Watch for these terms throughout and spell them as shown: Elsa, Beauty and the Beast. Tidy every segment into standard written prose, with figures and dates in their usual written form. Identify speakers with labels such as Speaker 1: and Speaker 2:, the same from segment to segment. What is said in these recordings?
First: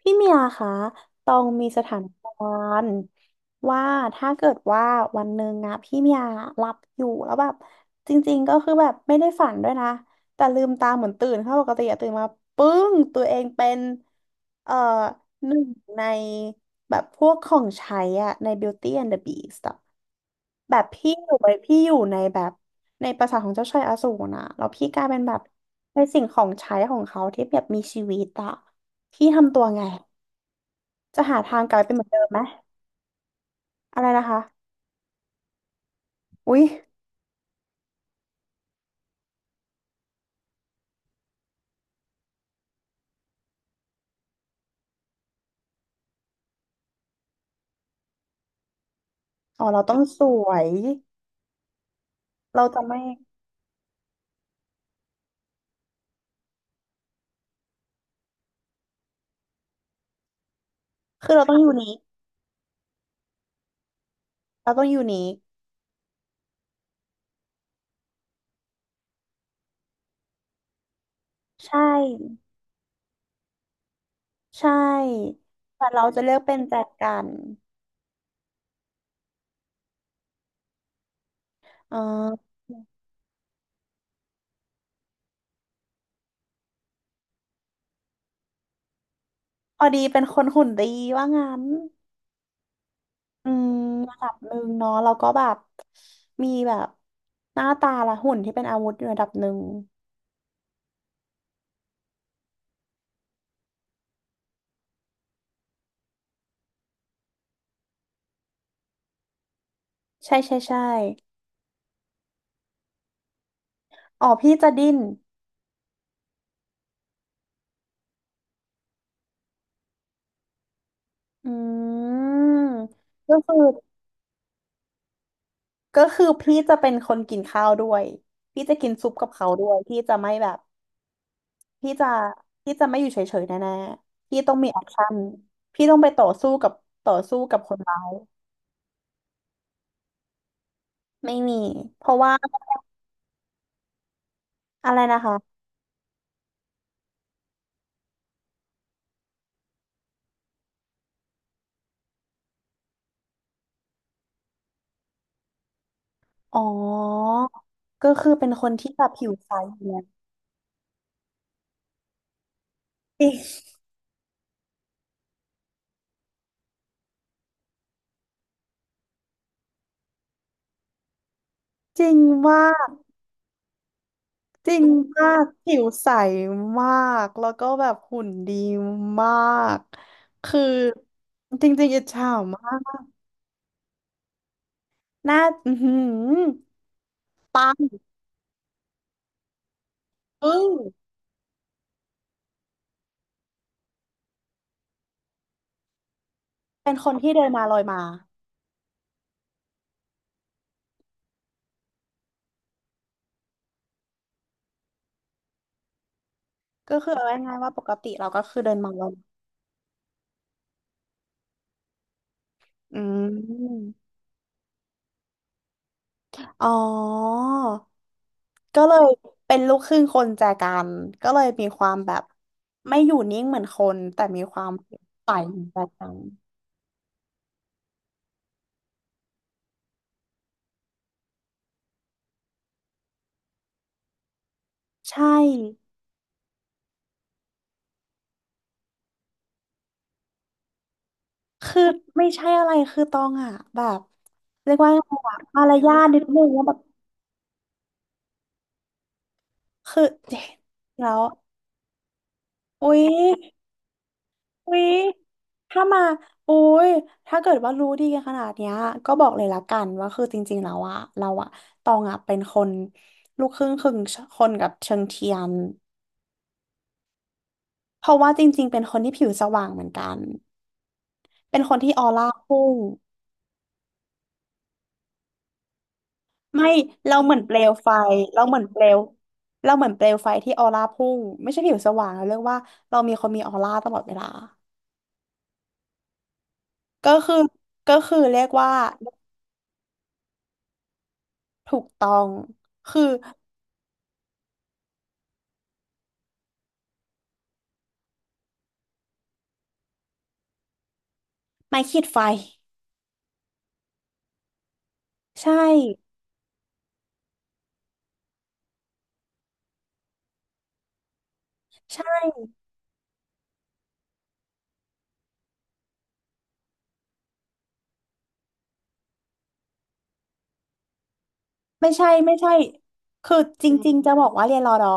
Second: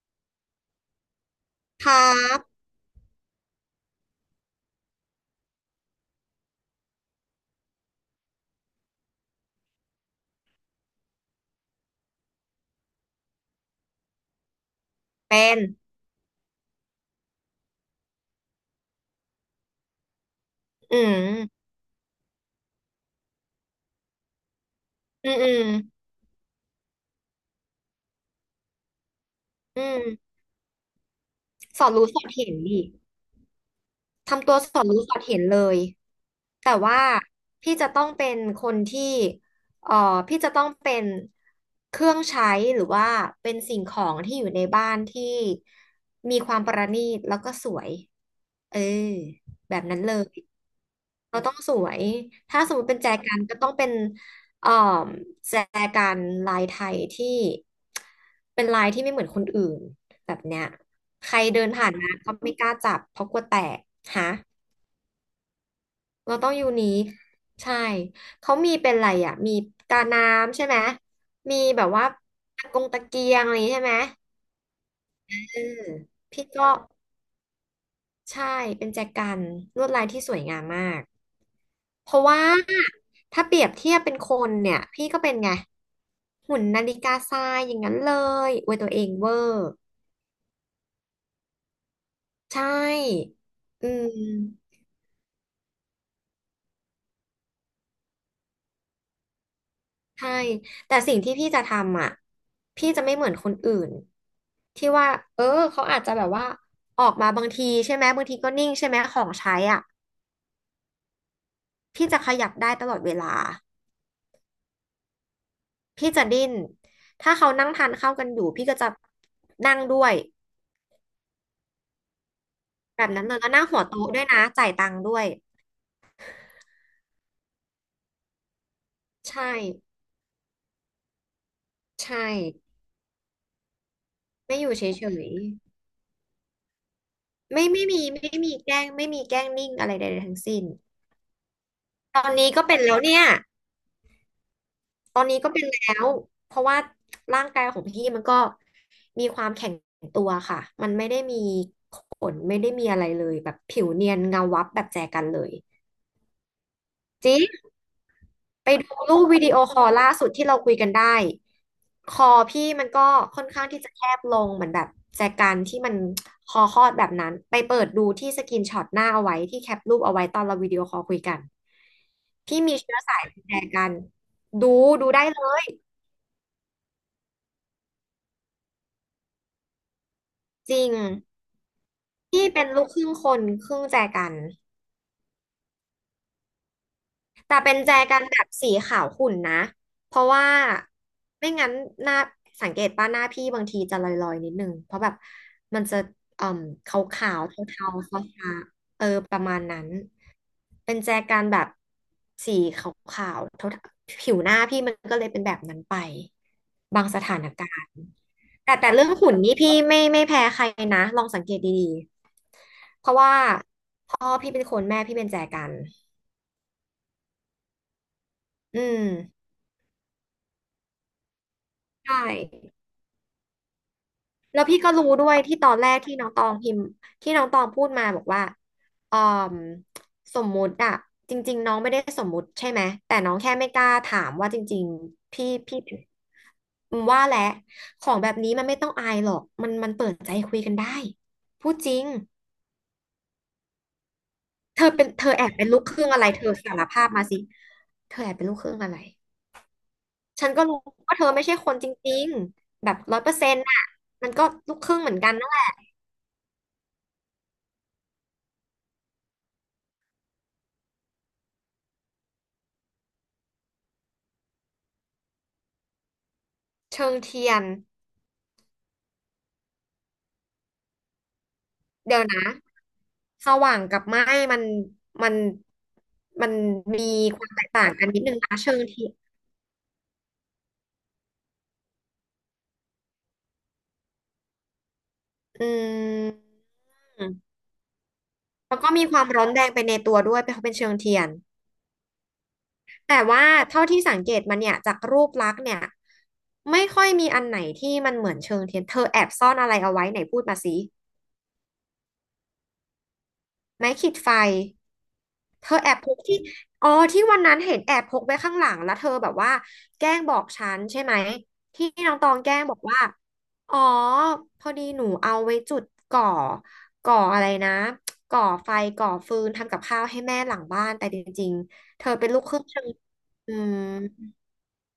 Speaker 1: พี่เมียคะตองมีส
Speaker 2: ค
Speaker 1: ถา
Speaker 2: รั
Speaker 1: นกา
Speaker 2: บ
Speaker 1: รณ์ว่าถ้าเกิดว่าวันหนึ่งอะพี่เมียหลับอยู่แล้วแบบจริงๆก็คือแบบไม่ได้ฝันด้วยนะแต่ลืมตาเหมือนตื่นค่ะปกติอะตื่นมาปึ้งตัวเองเป็นเอ่อ
Speaker 2: เป็
Speaker 1: หนึ่
Speaker 2: น
Speaker 1: งในแบบพวกของใช้อะใน Beauty and the Beast อะแบบ
Speaker 2: อื
Speaker 1: พี่อยู่ไป
Speaker 2: ม
Speaker 1: พี่อยู่ในแบบในปราสาทของเจ้าชายอสูรนะแล้วพี่กลายเป็น
Speaker 2: อื
Speaker 1: แบ
Speaker 2: ม
Speaker 1: บ
Speaker 2: อืม
Speaker 1: ในสิ่งของใช้ของเขาที่แบบมีชีวิตอะพี่ทำตัวไง
Speaker 2: อืม
Speaker 1: จะหาทางกลา
Speaker 2: ส
Speaker 1: ย
Speaker 2: อ
Speaker 1: เป็
Speaker 2: ด
Speaker 1: นเหมือ
Speaker 2: รู้
Speaker 1: น
Speaker 2: ส
Speaker 1: เดิ
Speaker 2: อ
Speaker 1: ม
Speaker 2: ด
Speaker 1: ไหม
Speaker 2: เห็นดิ
Speaker 1: อะไรนะ
Speaker 2: ทำตัว
Speaker 1: คะ
Speaker 2: สอดรู้สอดเห็นเลย
Speaker 1: อุ๊ย
Speaker 2: แต่ว่าพี่จะต้องเป็นคนที่เอ่อพี่จะต้องเป็นเครื่องใช้หรือว่าเป็นสิ่งของที่อยู่ในบ้านที่มีความประณีตแล้วก็สวยเออ
Speaker 1: อ๋อ
Speaker 2: แบ
Speaker 1: เรา
Speaker 2: บ
Speaker 1: ต้อ
Speaker 2: นั้
Speaker 1: ง
Speaker 2: นเล
Speaker 1: ส
Speaker 2: ย
Speaker 1: วย
Speaker 2: เราต้องสวยถ้า
Speaker 1: เรา
Speaker 2: สมม
Speaker 1: จะ
Speaker 2: ติเป็
Speaker 1: ไม่
Speaker 2: นแจกันก็ต้องเป็นเอ่อแจกันลายไทยที่เป็นลายที่ไม่เหมือนคนอื่นแบบเนี้ยใค
Speaker 1: คือ
Speaker 2: ร
Speaker 1: เราต้อง
Speaker 2: เดิน
Speaker 1: ยูนิ
Speaker 2: ผ่าน
Speaker 1: ค
Speaker 2: มาก็ไม่กล้าจับเพราะกลัวแตกฮะ
Speaker 1: เราต้องยูนิค
Speaker 2: เราต้องยูนิคใช่เขามีเป็นอะไรอ่ะมีกาน้ำใช่ไหม มี
Speaker 1: ใช่
Speaker 2: แบบว่าตะกงตะเกียงอะไรอย่างงี้ใช่ไหม
Speaker 1: ใช
Speaker 2: เอ
Speaker 1: ่
Speaker 2: อ
Speaker 1: แต่เราจะเลือก
Speaker 2: พี่
Speaker 1: เป็น
Speaker 2: ก็
Speaker 1: แจกัน
Speaker 2: ใช่เป็นแจกันลวดลายที่สวยงามมาก
Speaker 1: อ่
Speaker 2: เพราะว่า
Speaker 1: า
Speaker 2: ถ้าเปรียบเทียบเป็นคนเนี่ยพี่ก็เป็นไงหุ่นนาฬิกาทรายอย่างนั้นเลยอวยตัวเองเวอร์
Speaker 1: พอดีเป็นคนหุ่นดีว่างั้น
Speaker 2: ใช่
Speaker 1: อืม
Speaker 2: อื
Speaker 1: ระดับหนึ่ง
Speaker 2: ม
Speaker 1: เนาะเราก็แบบมีแบบหน้าตาและหุ่นที่เป็นอาวุธอยู่ระดับหนึ่ง
Speaker 2: ใช่แต่สิ่งที่พี่จะทำอ่ะพี่จะไม่เหมือนคนอื่นที่ว่าเออเขาอาจจะแบบว่าออกมาบางทีใช่ไหมบางทีก็นิ่งใช่ไหมของใช้อ่ะ
Speaker 1: ใช่ใช่ใช่
Speaker 2: พี่จะขยับได้ตลอดเวลา
Speaker 1: อ๋อพี่จะดิ้น
Speaker 2: พี่จะดิ้นถ้าเขานั่งทานข้าวกันอยู่พี่ก็จะนั่งด้วย
Speaker 1: อืม
Speaker 2: แบบนั้นเล
Speaker 1: ก็
Speaker 2: ยแล้ว
Speaker 1: คือ
Speaker 2: นั่งหัวโต๊ะด้วยนะจ่ายตังค์ด้วย
Speaker 1: พี่จะเป็นคนกินข้าวด้วยพี่จะกินซุปกับ
Speaker 2: ใช่
Speaker 1: เขาด้วยพี่จะไม่แบบพี่จะ
Speaker 2: ใช่
Speaker 1: พี่จะไม่อยู่เฉยๆแน่ๆพี่ต้อง
Speaker 2: ไม่อ
Speaker 1: มี
Speaker 2: ยู่
Speaker 1: แอ
Speaker 2: เฉ
Speaker 1: คชั่น
Speaker 2: ย
Speaker 1: พี่ต้องไปต่อสู้กับต่อสู้
Speaker 2: ๆ
Speaker 1: กับ
Speaker 2: ไม่
Speaker 1: คน
Speaker 2: ไม่
Speaker 1: ร้า
Speaker 2: มี
Speaker 1: ย
Speaker 2: ไม่มีแกล้งไม่มีแกล้งนิ่งอะไรใดๆทั้งสิ้น
Speaker 1: ไม่มีเพราะ
Speaker 2: ตอน
Speaker 1: ว่า
Speaker 2: นี้ก็เป็นแล้วเนี่ย
Speaker 1: อะไร
Speaker 2: ต
Speaker 1: นะ
Speaker 2: อนนี้ก็
Speaker 1: คะ
Speaker 2: เป็นแล้วเพราะว่าร่างกายของพี่มันก็มีความแข็งตัวค่ะ มันไม่ได้มีขนไม่ได้มีอะไรเลยแบบผิวเนียนเงาวับแบบแจกันเลย
Speaker 1: อ๋อ
Speaker 2: จริง
Speaker 1: ก็คือเป็นค
Speaker 2: ไป
Speaker 1: นที่
Speaker 2: ดู
Speaker 1: แบบ
Speaker 2: รูป
Speaker 1: ผิว
Speaker 2: วิ
Speaker 1: ใส
Speaker 2: ดีโอคอล
Speaker 1: เนี่ย
Speaker 2: ล่าสุดที่เราคุยกันได้คอพี่มันก็
Speaker 1: จริง
Speaker 2: ค่อนข้างที่จะแคบลงเหมือนแบบแจกันที่มันคอคอดแบบนั้นไปเปิดดูที่สกินช็อตหน้าเอาไว้ที่แคปรูปเอาไว้ตอนเราวิดีโอคอลคุยกัน
Speaker 1: จริง
Speaker 2: พี่
Speaker 1: มา
Speaker 2: มี
Speaker 1: ก
Speaker 2: เชื้อสายแจกันดู
Speaker 1: จริง
Speaker 2: ดูได้
Speaker 1: มา
Speaker 2: เล
Speaker 1: ก
Speaker 2: ย
Speaker 1: ผิวใสมากแล้วก็แบบหุ่นดีมากคือ
Speaker 2: จริง
Speaker 1: จริงๆอิจฉา
Speaker 2: พี่เป็น
Speaker 1: มา
Speaker 2: ลูก
Speaker 1: ก
Speaker 2: ครึ่งคนครึ่งแจกัน
Speaker 1: หน้าอือหือ
Speaker 2: แต่
Speaker 1: ปั
Speaker 2: เป็
Speaker 1: ง
Speaker 2: นแจกันแบบสีขาวขุ่นนะ เพราะว่า
Speaker 1: เฮ้ย
Speaker 2: ไม่งั้นหน้าสังเกตป่ะหน้าพี่บางทีจะลอยๆนิดนึงเพราะแบบมันจะเอ่อ
Speaker 1: เป็นคนที่
Speaker 2: ขาว
Speaker 1: เดิ
Speaker 2: ๆ
Speaker 1: นมาลอย
Speaker 2: เทา
Speaker 1: มา
Speaker 2: ๆฟ้าๆเออประมาณนั้นเป็นแจกันแบบสีขาวๆเทาๆผิวหน้าพี่มันก็เลยเป็นแบบนั้นไป
Speaker 1: ก็
Speaker 2: บาง
Speaker 1: คือ
Speaker 2: ส
Speaker 1: เอา
Speaker 2: ถาน
Speaker 1: ง่ายๆว่า
Speaker 2: กา
Speaker 1: ป
Speaker 2: ร
Speaker 1: ก
Speaker 2: ณ์
Speaker 1: ติเราก็คือเดิ
Speaker 2: แต่
Speaker 1: น
Speaker 2: แต่
Speaker 1: มาล
Speaker 2: เรื่
Speaker 1: อ
Speaker 2: อง
Speaker 1: ย
Speaker 2: หุ่น
Speaker 1: มา
Speaker 2: นี่พี่ไม่แพ้ใครนะลองสังเกตดี
Speaker 1: อื
Speaker 2: ๆเพราะว่า
Speaker 1: ม
Speaker 2: พ่อพี่เป็นคนแม่พี่เป็นแจกัน
Speaker 1: อ๋อ
Speaker 2: อื
Speaker 1: ก็เล
Speaker 2: ม
Speaker 1: ยเป็นลูกครึ่งคนแจกันก็เลยมีความแบบ
Speaker 2: ใช่
Speaker 1: ไม่อยู่นิ่งเหมือนคนแต่มีค
Speaker 2: แล้
Speaker 1: วา
Speaker 2: ว
Speaker 1: ม
Speaker 2: พี่ก็รู้ด้
Speaker 1: ใส
Speaker 2: วย
Speaker 1: เห
Speaker 2: ที่
Speaker 1: มือน
Speaker 2: ตอ
Speaker 1: แจ
Speaker 2: นแรก
Speaker 1: กัน
Speaker 2: ที่น้องตองพิมพ์ที่น้องตองพูดมาบอกว่าออมสมมุติอะจริงๆน้องไม่ได้สมมุติใช่ไหมแต่น้องแค่ไม่กล้าถามว่าจริง
Speaker 1: ใช่
Speaker 2: ๆพี่อืมว่าแหละของแบบนี้มันไม่ต้องอายหรอกมันเปิดใจคุยกันได้พูด
Speaker 1: คือ
Speaker 2: จริง
Speaker 1: ไม่ใช่อะไรคือตองอ่ะแบบเรียก
Speaker 2: เธ
Speaker 1: ว่า
Speaker 2: อเป็น
Speaker 1: ไง
Speaker 2: เธอ
Speaker 1: อะ
Speaker 2: แอบ
Speaker 1: มา
Speaker 2: เป็น
Speaker 1: ร
Speaker 2: ลูกค
Speaker 1: ยา
Speaker 2: รึ่
Speaker 1: ท
Speaker 2: ง
Speaker 1: นิ
Speaker 2: อะ
Speaker 1: ด
Speaker 2: ไร
Speaker 1: นึ
Speaker 2: เธ
Speaker 1: ง
Speaker 2: อ
Speaker 1: ว่าแบ
Speaker 2: สา
Speaker 1: บ
Speaker 2: รภาพมาสิเธอแอบเป็นลูกครึ่งอะไร
Speaker 1: คือเจ๊
Speaker 2: ฉันก็รู้
Speaker 1: แล้
Speaker 2: ว่า
Speaker 1: ว
Speaker 2: เธอไม่ใช่คนจริงๆแบ
Speaker 1: อุ๊
Speaker 2: บ
Speaker 1: ย
Speaker 2: ร้อยเปอร์เซ็นต์อะมันก็ลู
Speaker 1: อุ๊
Speaker 2: กค
Speaker 1: ย
Speaker 2: รึ่งเหมือนกันนั่นแหละ
Speaker 1: ถ้ามาอุ๊ยถ้าเกิดว่ารู้ดีขนาดเนี้ยก็บอกเลยละกันว่าคือจริงๆแล้วอะเราอะตองอะเป็นคนลูกครึ่งครึ่งคนกับเชิงเทียน
Speaker 2: เชิงเทียน
Speaker 1: เพราะว่าจริงๆเป็นคนที่ผิวสว่างเหมือนกันเป็นคนที่ออ
Speaker 2: เดี๋ยว
Speaker 1: ร่า
Speaker 2: นะ
Speaker 1: พุ่ง
Speaker 2: สว่างกับไหม้มันมันมัน
Speaker 1: ไม่
Speaker 2: มี
Speaker 1: เราเหมือ
Speaker 2: ค
Speaker 1: น
Speaker 2: วา
Speaker 1: เป
Speaker 2: ม
Speaker 1: ล
Speaker 2: แตก
Speaker 1: ว
Speaker 2: ต่า
Speaker 1: ไฟ
Speaker 2: งกันนิดนึง
Speaker 1: เรา
Speaker 2: นะ
Speaker 1: เหมือน
Speaker 2: เชิ
Speaker 1: เป
Speaker 2: ง
Speaker 1: ลว
Speaker 2: เทียน
Speaker 1: เราเหมือนเปลวไฟที่ออร่าพุ่งไม่ใช่ผิวสว่างเราเรียกว่าเรามีคนมีออร่าตลอดเวลา
Speaker 2: อืม
Speaker 1: ก็คือเรียกว่า
Speaker 2: แล้วก็มีความร้อนแรงไปในตัวด้วยเพราะเป็นเชิงเทียน
Speaker 1: ถูกต้องคือ
Speaker 2: แต่ว่าเท่าที่สังเกตมันเนี่ยจากรูปลักษณ์เนี่ยไม่ค่อยมีอันไหนที่มันเหมือนเชิงเทียน เธอแอบซ่อนอะไรเอาไว้ไหนพูดมาสิ
Speaker 1: ไม่ขีดไฟ
Speaker 2: ไม้ขีดไฟ
Speaker 1: ใช่
Speaker 2: เธอแอบพกที่อ๋อที่วันนั้นเห็นแอบพกไว้ข้างหลังแล้วเธอแบบว่าแกล้งบอกฉันใช่ไหมที่น้องต
Speaker 1: ใช่
Speaker 2: องแกล้งบอกว่าอ๋อพอดีหนูเอาไว้จุดก่อก่ออะไรนะก่อไฟก่อฟืนทำกับข้าวให้แม่หลังบ้านแต่จริงๆเธอเป็น
Speaker 1: ไม่
Speaker 2: ลูก
Speaker 1: ใช่
Speaker 2: ครึ่งเธอ
Speaker 1: คือ
Speaker 2: อื
Speaker 1: จ
Speaker 2: ม
Speaker 1: ริงๆจะบอกว่าเรียนรอดอ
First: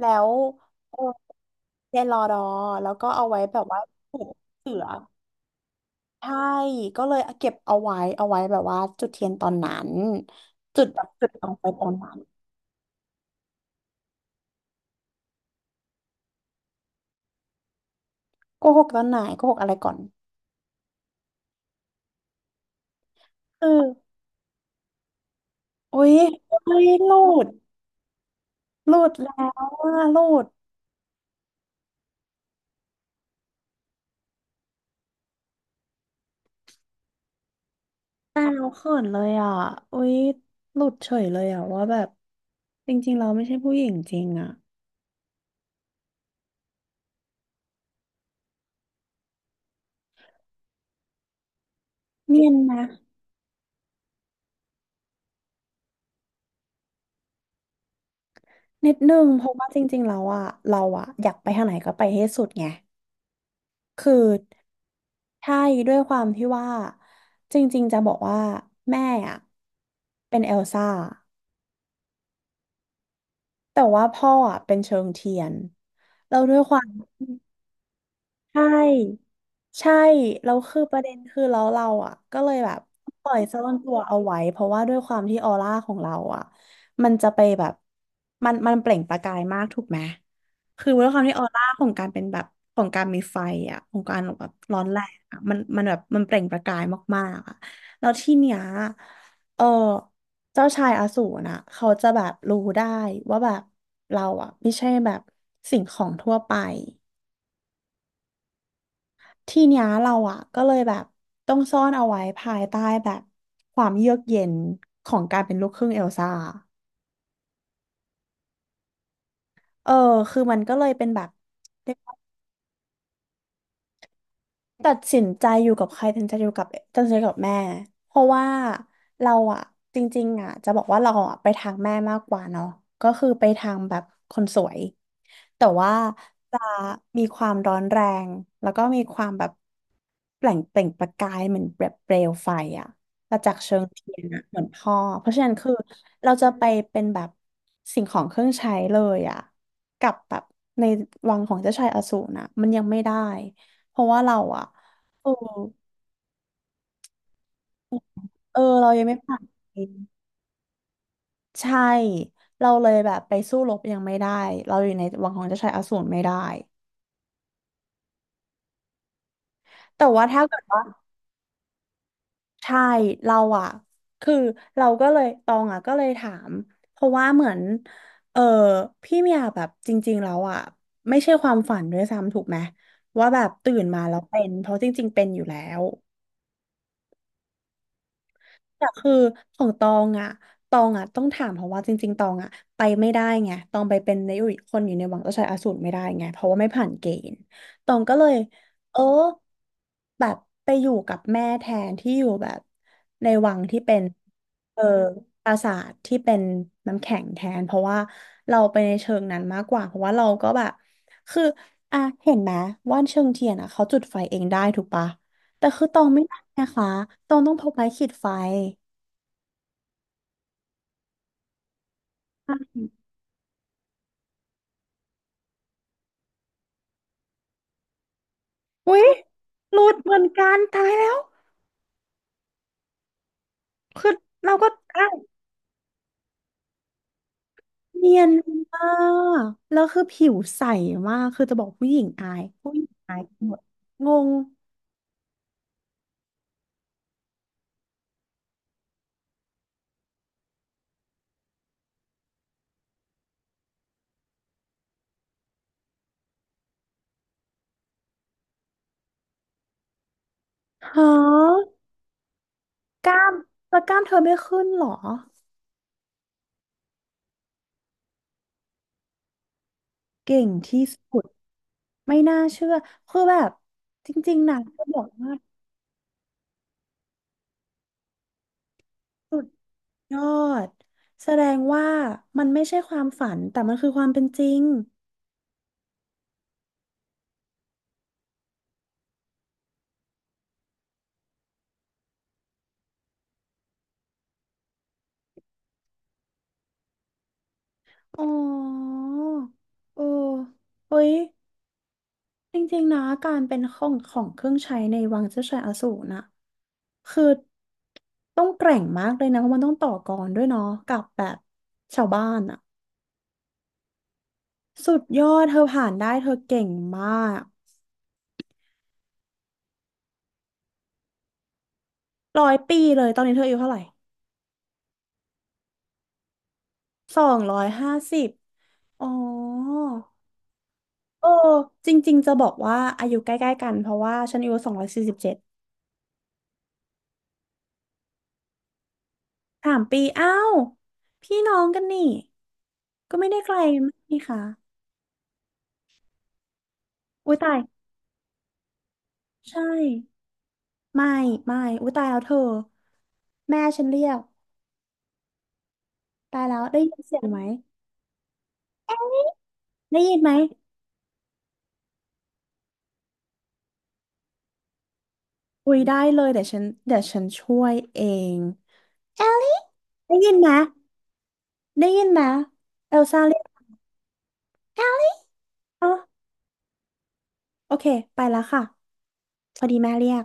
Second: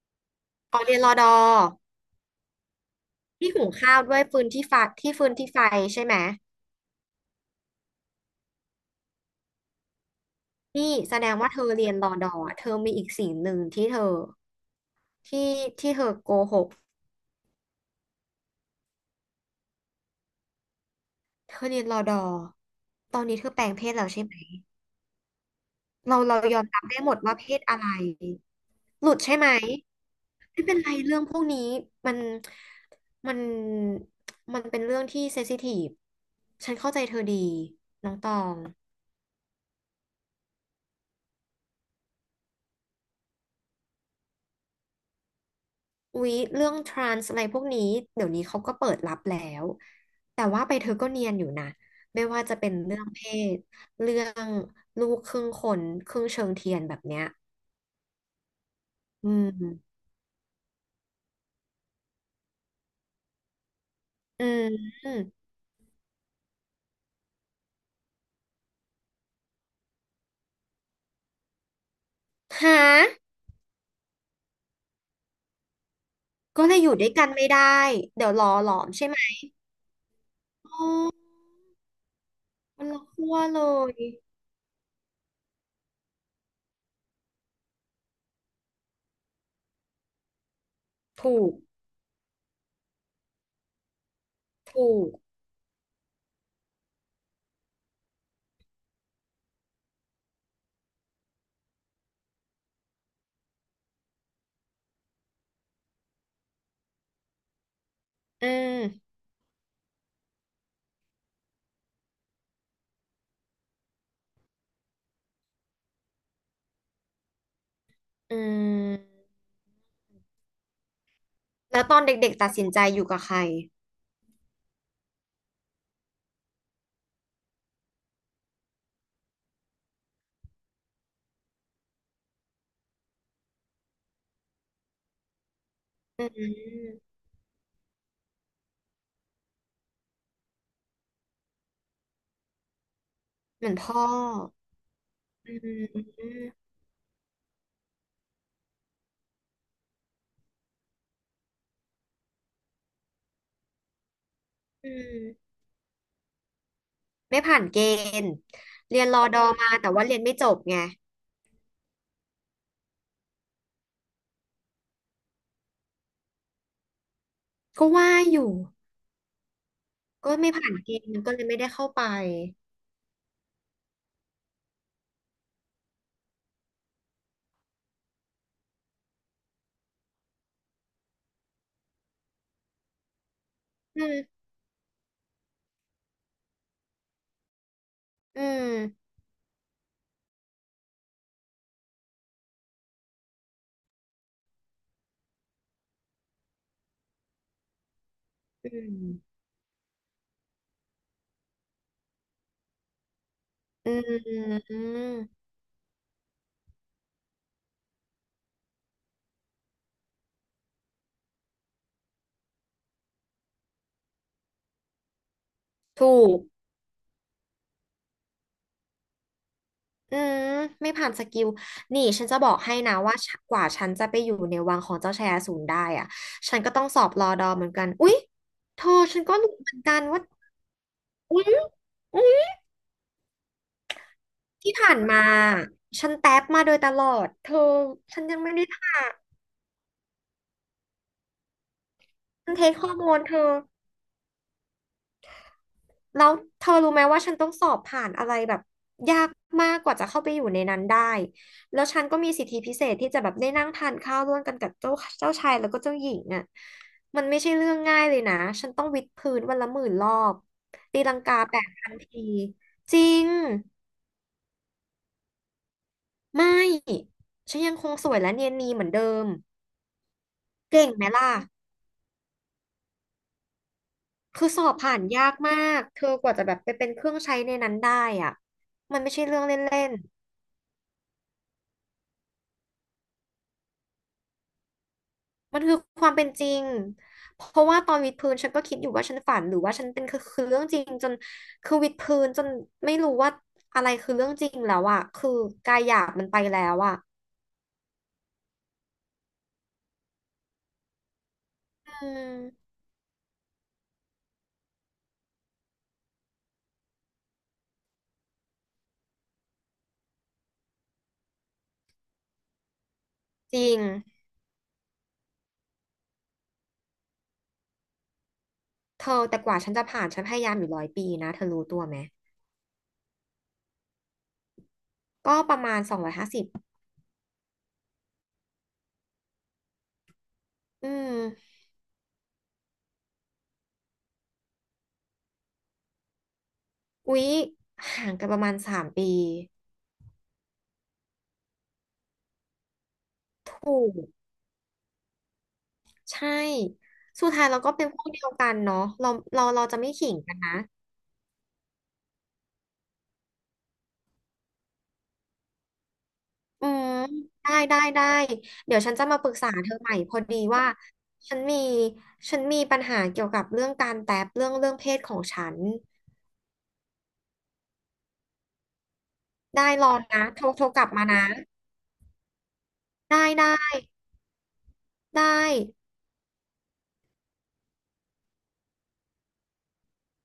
Speaker 1: แล้ว
Speaker 2: อ๋อ
Speaker 1: เอ
Speaker 2: เรีย
Speaker 1: อ
Speaker 2: นรอดอ
Speaker 1: เรียนรอดอแล้วก็เอาไว้
Speaker 2: ที่
Speaker 1: แบบ
Speaker 2: หุง
Speaker 1: ว่า
Speaker 2: ข้าวด้
Speaker 1: ผู
Speaker 2: วย
Speaker 1: ก
Speaker 2: ฟืนที่
Speaker 1: เสื
Speaker 2: ไฟ
Speaker 1: อ
Speaker 2: ที่ฟืนที่ไฟใช่ไหม
Speaker 1: ใช่ก็เลยเก็บเอาไว้เอาไว้แบบว่าจุดเทียนตอนนั้นจุด
Speaker 2: นี่
Speaker 1: แบบ
Speaker 2: แส
Speaker 1: จุ
Speaker 2: ด
Speaker 1: ด
Speaker 2: ง
Speaker 1: ดว
Speaker 2: ว่า
Speaker 1: ง
Speaker 2: เธ
Speaker 1: ไฟ
Speaker 2: อ
Speaker 1: ตอ
Speaker 2: เรีย
Speaker 1: น
Speaker 2: นร
Speaker 1: นั้
Speaker 2: อ
Speaker 1: น
Speaker 2: ดอเธอมีอีกสิ่งหนึ่งที่เธอที่ที่เธอโกหก
Speaker 1: โกหกตอนไหนโกหกอะไรก่อน
Speaker 2: เธอเรียนรอดอตอนนี้เธอแปล
Speaker 1: คือ
Speaker 2: งเพศแล้วใช่ไหม
Speaker 1: อุ้ย
Speaker 2: เรา
Speaker 1: เ
Speaker 2: ยอม
Speaker 1: ฮ้
Speaker 2: รับ
Speaker 1: ย
Speaker 2: ได้
Speaker 1: ห
Speaker 2: หม
Speaker 1: ลุ
Speaker 2: ดว่าเพ
Speaker 1: ด
Speaker 2: ศอะไรหลุด
Speaker 1: แล้
Speaker 2: ใช่ไหม
Speaker 1: วว่าหลุด
Speaker 2: ไม่เป็นไรเรื่องพวกนี้มันมันมันเป็นเรื่องที่เซนซิทีฟฉันเข้าใจเธอดีน้องตอ
Speaker 1: อ้า
Speaker 2: ง
Speaker 1: วเขินเลยอ่ะอุยหลุดเฉยเลยอ่ะว่าแบบจริงๆเราไม่ใช่ผู้หญิงจริงอ่ะ
Speaker 2: อุ๊ยเรื่องทรานส์อะไรพวกนี้เดี๋ยวนี้เขาก็เปิดรับแล้วแต่ว่าไปเธอก็เนียนอยู่นะไม่
Speaker 1: เนี
Speaker 2: ว่า
Speaker 1: ยน
Speaker 2: จะเป็น
Speaker 1: นะ
Speaker 2: เรื่องเพศเรื่องลูกครึ่งคนครึ่งเชิงเทียนแบบเนี้ย
Speaker 1: นิดนึง
Speaker 2: อื
Speaker 1: เพราะว่าจ
Speaker 2: ม
Speaker 1: ริงๆแล้วอะเราอะอยากไปทางไหนก็ไปให้สุดไงคือ
Speaker 2: อืม
Speaker 1: ใช่ด้วยความที่ว่าจริงๆจะบอกว่าแม่อะเป็นเอลซ่า
Speaker 2: ฮะ
Speaker 1: แต่ว่าพ่ออะเป็นเชิงเทียนเราด้วย
Speaker 2: ก็
Speaker 1: ค
Speaker 2: เลย
Speaker 1: วา
Speaker 2: อ
Speaker 1: ม
Speaker 2: ยู่ด้วยกันไม่ได้เดี๋ยวรอ
Speaker 1: ใช
Speaker 2: หลอมใช่ไหม
Speaker 1: ่ใช่แล้ว
Speaker 2: อ๋
Speaker 1: คือ
Speaker 2: อ
Speaker 1: ประเด็นคือเราอ่ะก็เลยแบบ
Speaker 2: มันละ
Speaker 1: ปล่
Speaker 2: ขั้
Speaker 1: อ
Speaker 2: ว
Speaker 1: ยซ่อ
Speaker 2: เล
Speaker 1: นตั
Speaker 2: ย
Speaker 1: วเอาไว้เพราะว่าด้วยความที่ออร่าของเราอ่ะมันจะไปแบบมันเปล่งประกายมากถูกไหมคือด้วยความที่
Speaker 2: ถู
Speaker 1: ออ
Speaker 2: ก
Speaker 1: ร่าของการเป็นแบบของการมีไฟอ่ะของการแบบร้อน
Speaker 2: ถู
Speaker 1: แร
Speaker 2: ก
Speaker 1: งอ่ะมันแบบมันเปล่งประกายมากๆอ่ะแล้วที่เนี้ยเออเจ้าชายอสูรน่ะเขาจะแบบรู้ได้ว่าแบบเราอ่ะไม่ใช่แบบสิ่งของทั่วไป
Speaker 2: อืม
Speaker 1: ทีเนี้ยเราอ่ะก็เลยแบบต้องซ่อนเอาไว้ภายใต้แบบความเยือกเย็นของการเป็นลูกครึ่งเอลซ่า
Speaker 2: อืม
Speaker 1: เออคือมันก็เลยเป็นแบบ
Speaker 2: แล้วตอนเด็กๆตัดสินใจอยู่กับใคร
Speaker 1: ตัดสินใจอยู่กับใครตัดสินใจอยู่กับตัดสินใจกับแม่เพราะว่าเราอะจริงๆอะจะบอกว่าเราอะไปทางแม่มากกว่าเนาะก็คือไปทางแบบคนสวยแต่ว่า
Speaker 2: อืม
Speaker 1: จะมีความร้อนแรงแล้วก็มีความแบบแปล่งเปล่งประกายเหมือนแบบเปลวไฟอะประจักษ์
Speaker 2: เหมือ
Speaker 1: เชิ
Speaker 2: น
Speaker 1: ง
Speaker 2: พ่อ
Speaker 1: เทียนอะเหมือนพ่อเพราะฉะนั้
Speaker 2: อื
Speaker 1: นคือ
Speaker 2: ม
Speaker 1: เราจะไปเป็นแบบสิ่งของเครื่องใช้เลยอะกับแบบในวังของเจ้าชายอสูรนะมันยังไม่ได้ เพราะว่าเราอะ
Speaker 2: อื
Speaker 1: เออ
Speaker 2: มไม่ผ่านเกณฑ์
Speaker 1: เออเรา
Speaker 2: เรี
Speaker 1: ยั
Speaker 2: ย
Speaker 1: ง
Speaker 2: น
Speaker 1: ไม่
Speaker 2: รอ
Speaker 1: ผ่า
Speaker 2: ด
Speaker 1: น
Speaker 2: อมา
Speaker 1: เก
Speaker 2: แต่
Speaker 1: ณฑ์
Speaker 2: ว่าเรียนไม่จบไง
Speaker 1: ใช่ เราเลยแบบไปสู้รบยังไม่ได้เราอยู่ในวังของเจ้าชายอสูรไม่ได้
Speaker 2: ก็ว่าอยู่
Speaker 1: แต่ว่า
Speaker 2: ก็
Speaker 1: ถ้า
Speaker 2: ไม่
Speaker 1: เกิด
Speaker 2: ผ่าน
Speaker 1: ว่า
Speaker 2: เกณฑ์ก็เลยไม่ได้เข้าไป
Speaker 1: ใช่เราอะ คือเราก็เลยตองอะก็เลยถามเพราะว่าเหมือนเออพี่เมียแบบจริงๆแล้วอะไม่ใช่ความฝันด้วยซ้ำถูกไหมว่าแบบตื่นมา
Speaker 2: อื
Speaker 1: แล้ว
Speaker 2: ม
Speaker 1: เป็น เพราะจริงๆเป็นอยู่แล้ว
Speaker 2: อื
Speaker 1: แต่คื
Speaker 2: ม
Speaker 1: อของตองอ่ะต้องถามเพราะว่าจริงๆตองอ่ะไปไม่ได้ไงตองไปเป็นในคนอยู่ในวังเจ้าชายอสูรไม่ได้ไงเพราะว่าไม่ผ่านเกณฑ์ตองก็เลย
Speaker 2: อื
Speaker 1: เออ
Speaker 2: ม
Speaker 1: แบบไปอยู่กับแม่แทนที่อยู่แบบในวังที่
Speaker 2: อื
Speaker 1: เป็นเอ
Speaker 2: ม
Speaker 1: อปราสาทที่เป็นน้ำแข็งแทนเพราะว่าเราไปในเชิงนั้นมากกว่าเพราะว่าเราก็แบบคืออ่ะเห็นไหมว่านเชิงเทียนอ่ะเขาจุดไฟเองได้ถูกปะแต่คือตอง
Speaker 2: ถู
Speaker 1: ไม่ได้
Speaker 2: ก
Speaker 1: นะคะตองต้องพกไม้ขีดไฟ
Speaker 2: อืมไม่ผ่านสกิลนี่ฉันจะบอกให้นะว่าฉันกว่าฉันจะไปอยู่ในวังของเจ้าชายอสูรได้อ่ะฉันก็ต้องสอบรอดอเหมือนกันอุ๊ยเธอ
Speaker 1: อุ๊ย
Speaker 2: ฉันก็รู้เหมื
Speaker 1: ห
Speaker 2: อน
Speaker 1: ลุ
Speaker 2: กั
Speaker 1: ด
Speaker 2: น
Speaker 1: เหมื
Speaker 2: ว่า
Speaker 1: อนกันตายแล้ว
Speaker 2: อุ๊ยอุ๊ย
Speaker 1: คือเราก็
Speaker 2: ที่ผ่าน
Speaker 1: อ้าว
Speaker 2: มาฉันแท็บมาโดยตลอดเธอ
Speaker 1: เนี
Speaker 2: ฉั
Speaker 1: ย
Speaker 2: น
Speaker 1: น
Speaker 2: ยังไม่ได้
Speaker 1: มา
Speaker 2: ผ่าน
Speaker 1: กแล้วคือผิวใสมากคือจะบอกผู้หญิงอาย
Speaker 2: ฉันเท
Speaker 1: ผู้
Speaker 2: ค
Speaker 1: หญิ
Speaker 2: ฮ
Speaker 1: ง
Speaker 2: อร์โม
Speaker 1: อา
Speaker 2: น
Speaker 1: ย
Speaker 2: เธ
Speaker 1: ห
Speaker 2: อ
Speaker 1: มดงง
Speaker 2: แล้วเธอรู้ไหมว่าฉันต้องสอบผ่านอะไรแบบยากมากกว่าจะเข้าไปอยู่ในนั้นได้ แล้วฉันก็มีสิทธิพิเศษที่จะแบบได้นั่งทานข้าวร่วมกันกับเจ้าชายแล้วก็เจ้าหญิงอ่ะมันไม่ใช่เรื่องง่ายเลยนะ ฉันต้องวิดพื้นวันละ10,000 รอบ
Speaker 1: ฮ
Speaker 2: ตีลังกาแป
Speaker 1: ะ
Speaker 2: ดพันทีจริ
Speaker 1: กล้า
Speaker 2: ง
Speaker 1: มแล้วกล้ามเธอไม่ขึ้นเหรอ
Speaker 2: ไม่ ฉันยังคงสวยและเนียนนีเหมือนเดิม
Speaker 1: เก่งที่
Speaker 2: เก่งไหม
Speaker 1: สุด
Speaker 2: ล่ะ
Speaker 1: ไม่น่าเชื่อคือแบบจริง
Speaker 2: คื
Speaker 1: ๆ
Speaker 2: อ
Speaker 1: นะ
Speaker 2: สอบ
Speaker 1: กะ
Speaker 2: ผ่า
Speaker 1: บ
Speaker 2: น
Speaker 1: อก
Speaker 2: ยา
Speaker 1: ว่า
Speaker 2: กมากเธอกว่าจะแบบไปเป็นเครื่องใช้ในนั้นได้อ่ะมันไม่ใช่
Speaker 1: สุ
Speaker 2: เรื่อง
Speaker 1: ด
Speaker 2: เล่น
Speaker 1: ยอดแสดงว่ามันไม่ใช่ความฝันแต่มันคือความเป็นจริง
Speaker 2: มันคือความเป็นจริงเพราะว่าตอนวิดพื้นฉันก็คิดอยู่ว่าฉันฝันหรือว่าฉันเป็นคือเรื่องจริงจนคือวิดพื้นจนไม่รู้ว่าอะไรคือเรื่องจริงแล้วอะคือกายหยาบมันไปแล้วอะ
Speaker 1: อ๋อเออเฮ้ย
Speaker 2: อื
Speaker 1: จ
Speaker 2: ม
Speaker 1: ริงๆนะการเป็นของเครื่องใช้ในวังเจ้าชายอสูรน่ะคือต้องแกร่งมากเลยนะเพราะมันต้องต่อกรด้วยเนาะกับแบบชาวบ้านอ่ะ
Speaker 2: จริง
Speaker 1: สุดยอดเธอผ่านได้เธอเก่งมาก
Speaker 2: เธอแต่กว่าฉันจะผ่านฉันพยายามอยู่100 ปีนะเธอรู้ตัวไหม
Speaker 1: 100 ปีเลยตอนนี้เธออายุเท่าไหร่
Speaker 2: ก็ประมาณ250
Speaker 1: 250อ๋อ
Speaker 2: อื
Speaker 1: เออ
Speaker 2: ม
Speaker 1: จริงๆจะบอกว่าอายุใกล้ๆกันเพราะว่าฉันอายุ247
Speaker 2: อุ๊ยห่างกันประมาณ3 ปี
Speaker 1: 3 ปีอ้าวพี่น้องกันนี่ก็ไม่ได้
Speaker 2: ถ
Speaker 1: ไกล
Speaker 2: ู
Speaker 1: มา
Speaker 2: ก
Speaker 1: กนี่ค่ะ
Speaker 2: ใช่สุด
Speaker 1: อุ้ย
Speaker 2: ท้าย
Speaker 1: ตาย
Speaker 2: เราก็เป็นพวกเดียวกันเนาะเราเรา
Speaker 1: ใช่
Speaker 2: เราจะไม่ขิงกันนะ
Speaker 1: ไม่ไม่อุ้ยตายแล้วเธอแม่ฉันเรียกตายแล้ว
Speaker 2: อื
Speaker 1: ได้
Speaker 2: ม
Speaker 1: ยินเสียงไหม
Speaker 2: ได้ได้ได้เดี๋ยวฉันจะมาปรึกษาเธอใหม่
Speaker 1: ได้
Speaker 2: พ
Speaker 1: ยิ
Speaker 2: อ
Speaker 1: นไหม
Speaker 2: ดีว่าฉันมีฉันมีปัญหาเกี่ยวกับเรื่องการแตบเรื่องเพศของฉัน
Speaker 1: อุ้ยได้เลยเดี๋ยวฉันช่วยเอง
Speaker 2: ได้รอ
Speaker 1: ได้
Speaker 2: นะ
Speaker 1: ยิน
Speaker 2: โทร
Speaker 1: ไหม
Speaker 2: โทรกลับมานะ
Speaker 1: ได้ยินไหมเอลซ่า
Speaker 2: ได้
Speaker 1: เรีย
Speaker 2: ได้
Speaker 1: ก
Speaker 2: ได้
Speaker 1: อ๋อโอเคไปแล้วค่ะพอดีแม่เรียก